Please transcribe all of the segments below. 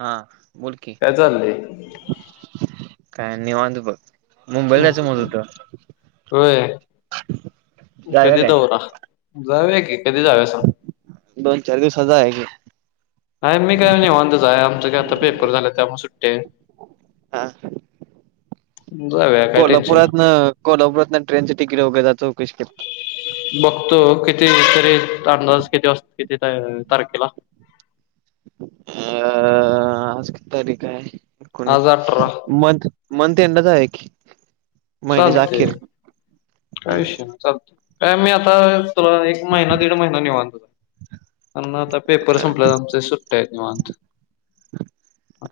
हा बोल की काय चाललंय काय निवतू बघ मुंबईला जायचं मत होत हो जायला कधी काय? दौरा जावे की कधी जावे सग दोन चार दिवसाचा आहे की नाही मी काय नाहीवतच आहे आमचं काय आता पेपकरर झालं त्यामुळे सुट्टते आ जाऊया काय टेन्शन कोल्हापुरात नाही ना कोल्हापुरात ना ट्रेनचं तिकीट वगैरे जा चौकशी बघतो किती तरी अंदाज किती वाजतो किती तारखेला अ आज तारीख आहे आज एकोणीस अठरा मध मणथ एंडाच आहे की महिन्याच्या चालते अखेर आयुष्य त काय मी आता तुला एक महिना दीड महिना निवन आ पेपर संपलं आमचे सुट्टा आहेत किवाां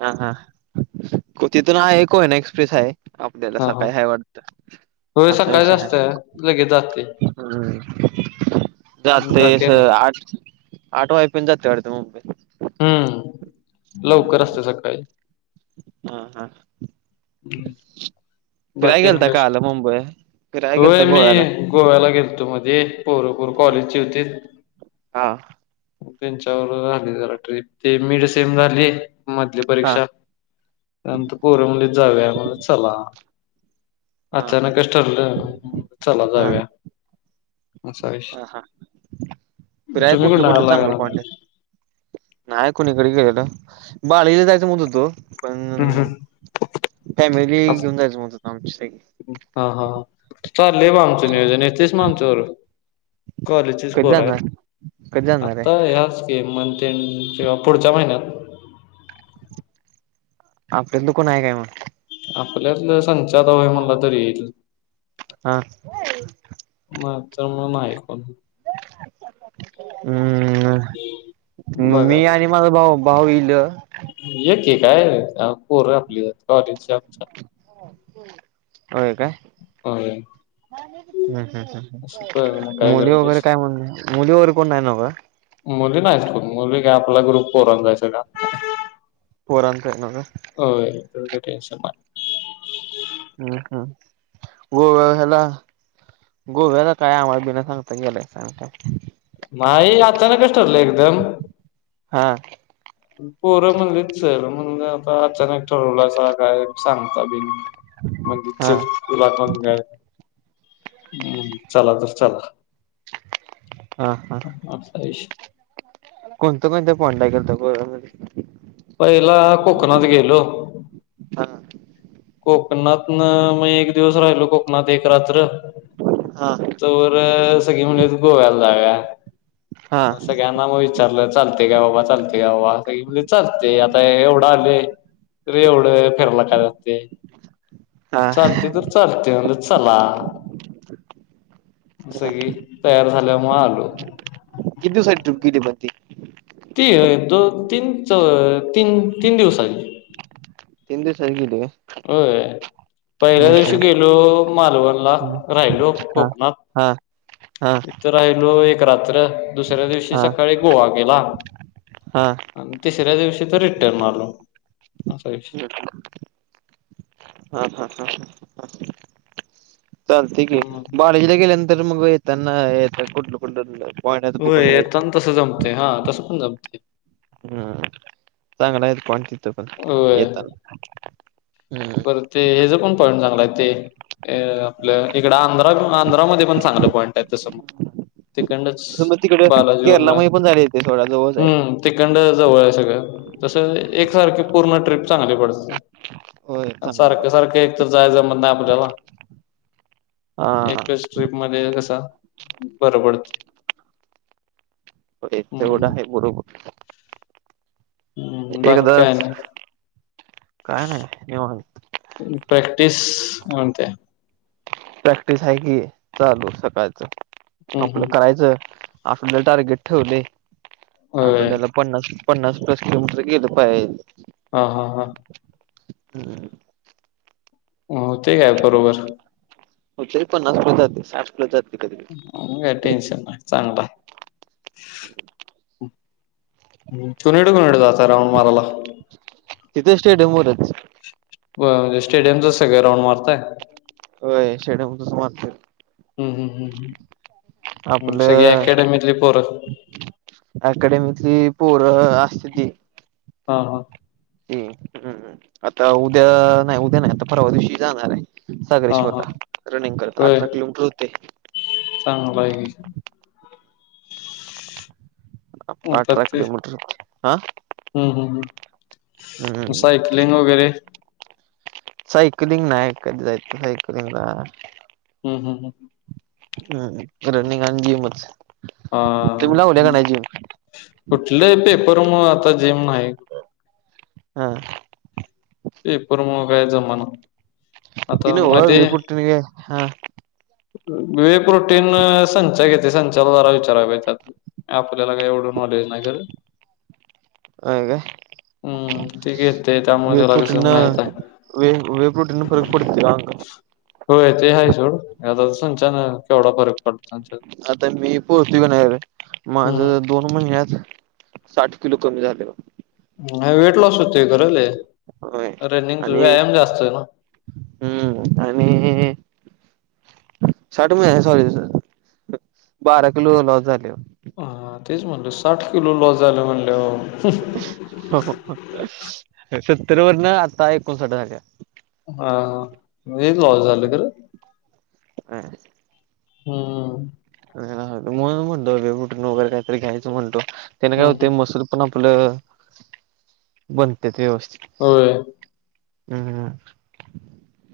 हा हा तिथून आहे कोय ना एक्सप्रेस आहे आपल्याला हा हा सकाळी ह वाटत होय असा सकाळीच विषय असतंय आहे लगेच जातंय. हम् बाकी जास्त आणि आठ आठ वाय पण जात वाडते मुंबई हम्म लवकर असते सकाळी हा हा फिराय बाकीन गेलता कस काल मुंबई फिराय गेलता होय मी गोव्याला गोव्याला गेल तो मध्ये पोरपोर हम्म. कॉलेजचे होती हा त्यांच्यावर झाली जरा ट्रीप ते मीड सेम झाली मधली हा परीक्षा त्यांतर पोर म्हंतलीत जावूया म्हटल चला हा ह अचानक कस ठरलं चला हा जाव्या हा हा फिराय तुम्ही कुठलं कुठनं कुठलं आला चांगलं पॉईंट हम्म नाही कोणी इकडे गेलेलं बाळला जायचं म्ह तो पण हम् हम फॅमिली घेऊन जायचं म्हत होत आमच्या स चालले आहे बा आमचं नियोजन येत तेस मग आमचंवर कॉलेजस कधी पोर आहेत जाणार कधी जाणार आता आहे ह स्कीम मं किंवा पुढच्या महिन्यात आपल्या दुकन आहे काय मग आपल्यात संचारय म्हणला तरी येईल हा नाही तर मगकण हम् मी आणि माझ भाऊ भाऊ इईल एके काय पर आपली कॉलेजमच्या होय काय होय ह् ह असं बघ मग काय मुली वगैरे करतेस काय म्हण मुली वगैरे कोण नाही नव काय मुली नाही स्कूल मुली काय आपला ग्रुप पोरन जायचं का पोरण कर ना हो तुम टनशन मा हम् हम गो वळ हला गोव्याचा काय आमला बि नाही सांगता गेला सांगता माई अचानकस ठरलं एकदम हा पोरं म्हणटली चल म्हणजे आता अचानक ठरवलं अस काय सांगता बि मज हा तुलाकून घय हम् चला तर चला हा हा अपसायश कोणत कोणत्या पॉईंटला गेलता गोव्यामध्ये पहिला कोकणात गेलो कोकणातन मग एक दिवस राहिलो कोकणात एक रात्र हा तवर सगळी म्हणलीत गोव्याला जाऊया हा मग सगळ्यांना मग विचारलं चालतंय का बाबा, चालतंय का बाबा सगळी म्हणलीत चालतंय आता एवढं आलोय तर एवढं फिराला काय जातंय हा चालतंय तर चालतंय म्हणलं चला मग सगळी तयार झाल्यामुळं आलो. किती दिवसाची ट्रिप केली पण ती? ती दोन तीन च तीन तीन दिवसाची तीन दिवसाची केली होय होय पहिल्या दिवशी हम्म गेलो मालवणला, हम्म राहिलो हा कोकणात. हा हा तिथं राहिलो एक रात्र दुसऱ्या दिवशी हा सकाळी गोवा केला. हा. आणि तिसऱ्या दिवशी तो रिटर्न आलो असा वि हा हा हा ह हा. चालतय की कॉलेजला गेल्यानंतर मग येताना येत कुठलं कुठलं. पॉईंट आहेत होय बघून यायचं येताना मग तसं जमते हा तसं पण जमते. हम् चांगला आहे कोण तिथं पण होय येताना हम्. ते हेज पण पॉईंट चांगला आहे ते अ आपलं इकड आंध्रा आंध्रामध्ये पण चांगलं पॉईंट आहे तसं मग तिकंडनच मग तिकडे बालाजी केरला वरनं मध्ये पण जायला येतंय सोडा जवळच आहे हूं. तिकंडनं जवळ आहे सगळं तसं एकसारखी पूर्ण ट्रीप चांगली पडत्या. होय चांगलं पण सारखं सारखं एक तर जायचं जमत नाही आपल्याला हा एकच ट्रीप मध्ये कसं बरं पडतय. एक तेवढं हम्म आहे बरोबर हम्म, बाकी काय एकदाच नाही काय न्हाय निवांत प्रॅक्टिस काय म्हणतय. प्रॅक्टिस आहे कि चालू सकाळचं हम्म आपलं हम्म करायचं. आपलं टारगेट ठेवलंय होय आठवड्याला पन्नास पन्नास प्लस किलोमीटर गेलं पाहिजे. ह हा हा. हुं. मग होतय काय बरोबर. हुतंय पन्नास प्लस जातंय, साठ प्लस जातंय कधी कधी मग काय टेन्शन नाहि चांगलं आहे. [unintelligible] कुणीकडं कुणीकडं जाताय राऊंड माराला तिथे स्टेडियमवरच होय म्हणजे स्टेडियमचं सगळ राऊंड मारताय? होय स्टेडियमचच मारत्यात. हुं हुं हुं मग सगळी अकॅडमीतली पोर. अकडमीतली पोर असत्याती. हा हा. हम्म हम्म आता उद्या नाही, उद्या नाही आता परवा दिवशी जाणार आहे. हा हा सागरेश्वरला रनिंग करत अठरा किलोमीटर हुतंय. होय. म्हणतात अठरा ते किलोमीटर हा. हम्म हम् ह हम्म सायकलिंग वगैरे सायकलिंग नाही कधी जायचं सायकलिंगला हम् हम् हम. हम्म रनिंग अन जिमच. हा तुम्ही लावल्या का नाही जिम कुठले पेपर म आता जेम नाही. हा. ते पर मग काय जमाना. तन आता ह मध्ये विपुटने हा. विेक रोटीन संचा घेते संचाला जारा विचारा त्यात. आपल्याला काय एवढं नॉलेज नाही खरं. होय काय हम् ठीक ते वे त्यामुळेण लागेच. प्रोटीन वे वे प्रोटन पररगपतीला. होय ते ह सोड आता संचान केवढा फरक पडो. आता मी पोहोचली नाही माझ. दोन महिन्यात साठ किलो कमी झाले हो. वेट लॉस होतेय खरं लई होय रनिंगचा व्यायाम जास्त आहे ना हुं आणि साठ महिन्याचे सॉरी कसं बारा किलो लॉस झाल्यावर ह तेच म्हणले साठ किलो लॉस झाला म्हणल्यावर सत्तर वरन आता एकोणसाठ झाल्यात हा हा म्हणजे लॉस झालं झाल्या खरं हुं म म्हणतोे बुटून वगैरे काहीतरी घ्यायचं म्हणतो तेना काय हम्म होते हम्म मसूर आपण आपलं बनते ते व्यवस्थित. होय. हम्म हम्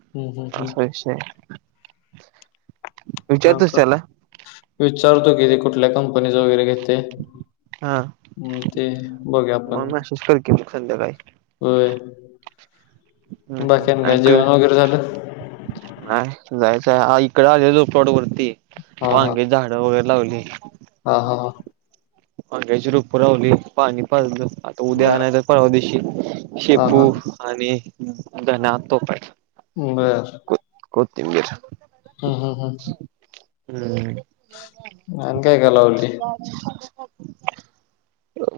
हम्म हम्म शय शय हा काय विचारतो किती कुठल्या कंपनीच वगैरे घेते. हा हम् ते बघू आपण. मग मेसेज कर की मग संध्याकाळी होय हम्म बाकीयान हम्म काय आणि क जेवण वगैरे झालं. नाही जायचं आहे इकडे आले आलो प्लॉट वरती हा हा वांगे झाड वगैर लावली. हा हा ह अंग्याची रूप पुरवली पाणी पाजलं आता उद्या आण बर नाही तर परवादिवशी हा हा शेपू आणि धना तोपाय. बरर कोथिंबीर हा हा हा हम्म अन काय लावल.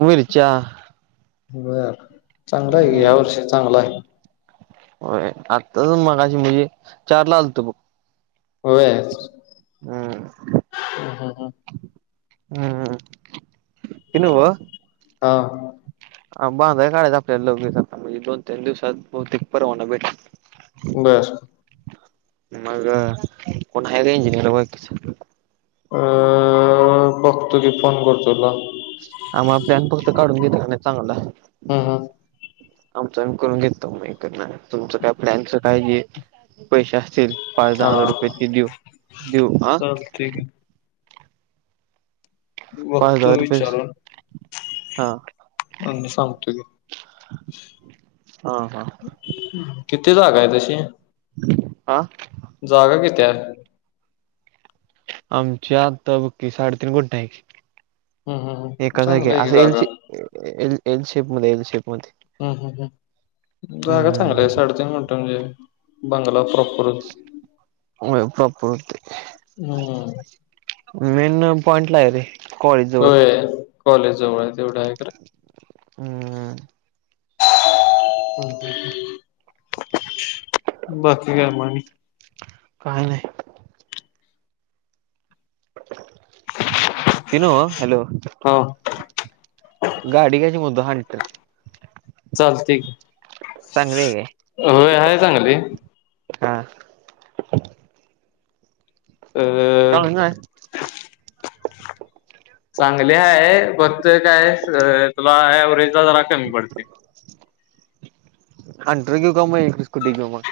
मिरच्या बर चांगलं आहे या वर्षी चांगलं आहे. हो आत्ताचून मगाशी म्हणजे चार ला आलतो बघ. हो ह हम्म ह हम्म हम येनव. हां ह बांधा काढाचं आपल्याला लगेचता म्हणजे दोन तीन दिवसात बहुतेक परवाना भेटा. बस मग कोण आहे का इंजिनियर कस? अ फक्तो की फोन कर तुला आ म आप्लॅन फक्त काढून घेत का नाही चांगला हम्म आमचं आम्ही करून घेतो मग तुमचं काय प्लॅनचं काय पैसे असतील पाच दहा हा हजार रुपये ते देऊ देऊ ह ठीक आहे पाच बघतो हजार रुपये विचारून हा आणि सांगतो की हा हा किती जागा आहे तशी हा जागा किती आहे हम्म आमच्या आता बकी साडेतीीन कोुठ हम्म आहे हम्म एका जाग चांगलं आहे की असं जागा येलची हम्म ए एल शेप मध्ये एल शेप मध्ये हम् हम् ह जागा चांगल्या आहे हम्म साडतीन म्हणत म्हणजे बंगाला प्रॉपर वपपते हम्म मेन पॉइंट ला आहे रे कॉलेज जवळ होय कॉलेजजवळ आहे तेवढं आहे खरा हम्म! बाकी काय मग? काही नाही. इनो हॅलो! हा! गाडी घ्याची म्हणत होतो हंटर! चालतंय! चांगली आहे की! आहे चांगली आ चांगली नाय? चांगली आहे फक्त काय तुला वर्हेज जरा कमी पडते. हंटर घेऊ का म एक स्कुट घेऊ मग?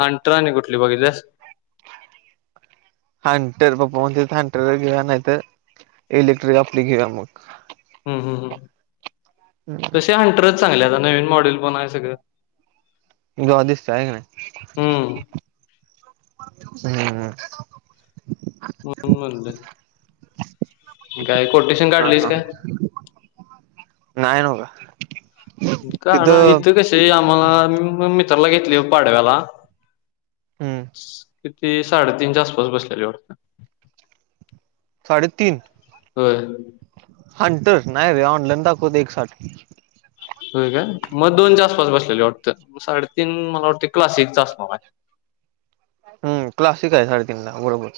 हंटर आणि कुठली बघिलियास? हंटर पप्पा म्हण हंटर घेया नाहीतर इलेक्ट्रिक आपली घेऊया मग. हम्म हम् हम तसे हंटर च चांगल्या आता नवीन मॉडेल पण आहे सगळं जोरात दिसत आहे का नाही? हम्म हम्म! म्हणून म्हणलं! काय कोटेशन काढलीस का? नाय न्हव का. काड तिथं इथं कसे आहे आम्हाला मित्राला घेतली पाडव्याला हम्म! किती साडेतीनच्या आसपास बसलेली वाटत. साडे तीन? होय! हंटर नाही रे ऑनलाईन दाखवतय एक साठ हो काय, मग दोनच्या आसपास बसलेले वाटतं म साडेतीन मला वाटते क्लासिक च असणार आहे. हम् क्लासिक आहे साडेतीन ला बरोबर.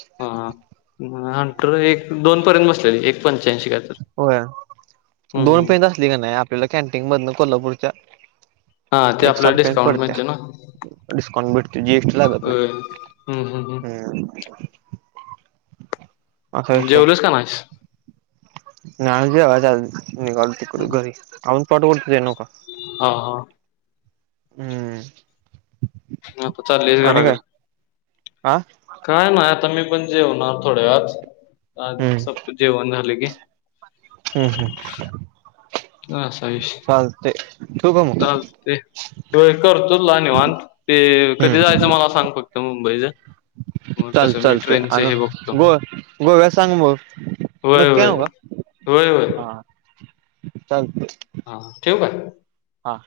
हंटर एक दोन पर्यंत बसलेली एक पंच्याऐंशी का होय दोन पर्यंत असली का नाही आपल्याला कॅन्टीन मधन कोल्हापूरच्या हा ते एक आपल्याला साठ पर्यंत डिस्काउंट पडतीया. मिळते ना डिस्काउंट भेटतो जीएसटी लागत होय नाय. हम्म हम्म जेवलास का नायस? नाही अजून जेवायचं अजून निघालोय तिकड हम्म हम्म घरी अजून पाठ ओढतोय न्हवका. हा हा! हम्म! आता चालायस घराकड? आ? काय नाही आता मी पण जेवणार थोड्या आत आज हम्म स जेवण झाले की हम् हम्! असा विषय ठेवू का मग चालतंय होय करतो तुला निवत, ते कधी हम्म जायचं मला सांग फक्त मुंबईच? मग चाल तसं मी चालते ट्रेनच आणि हे बघतो. गो गोव्या सांग मग होय होय होय होय! चालतय! हा ठेव काय? हा!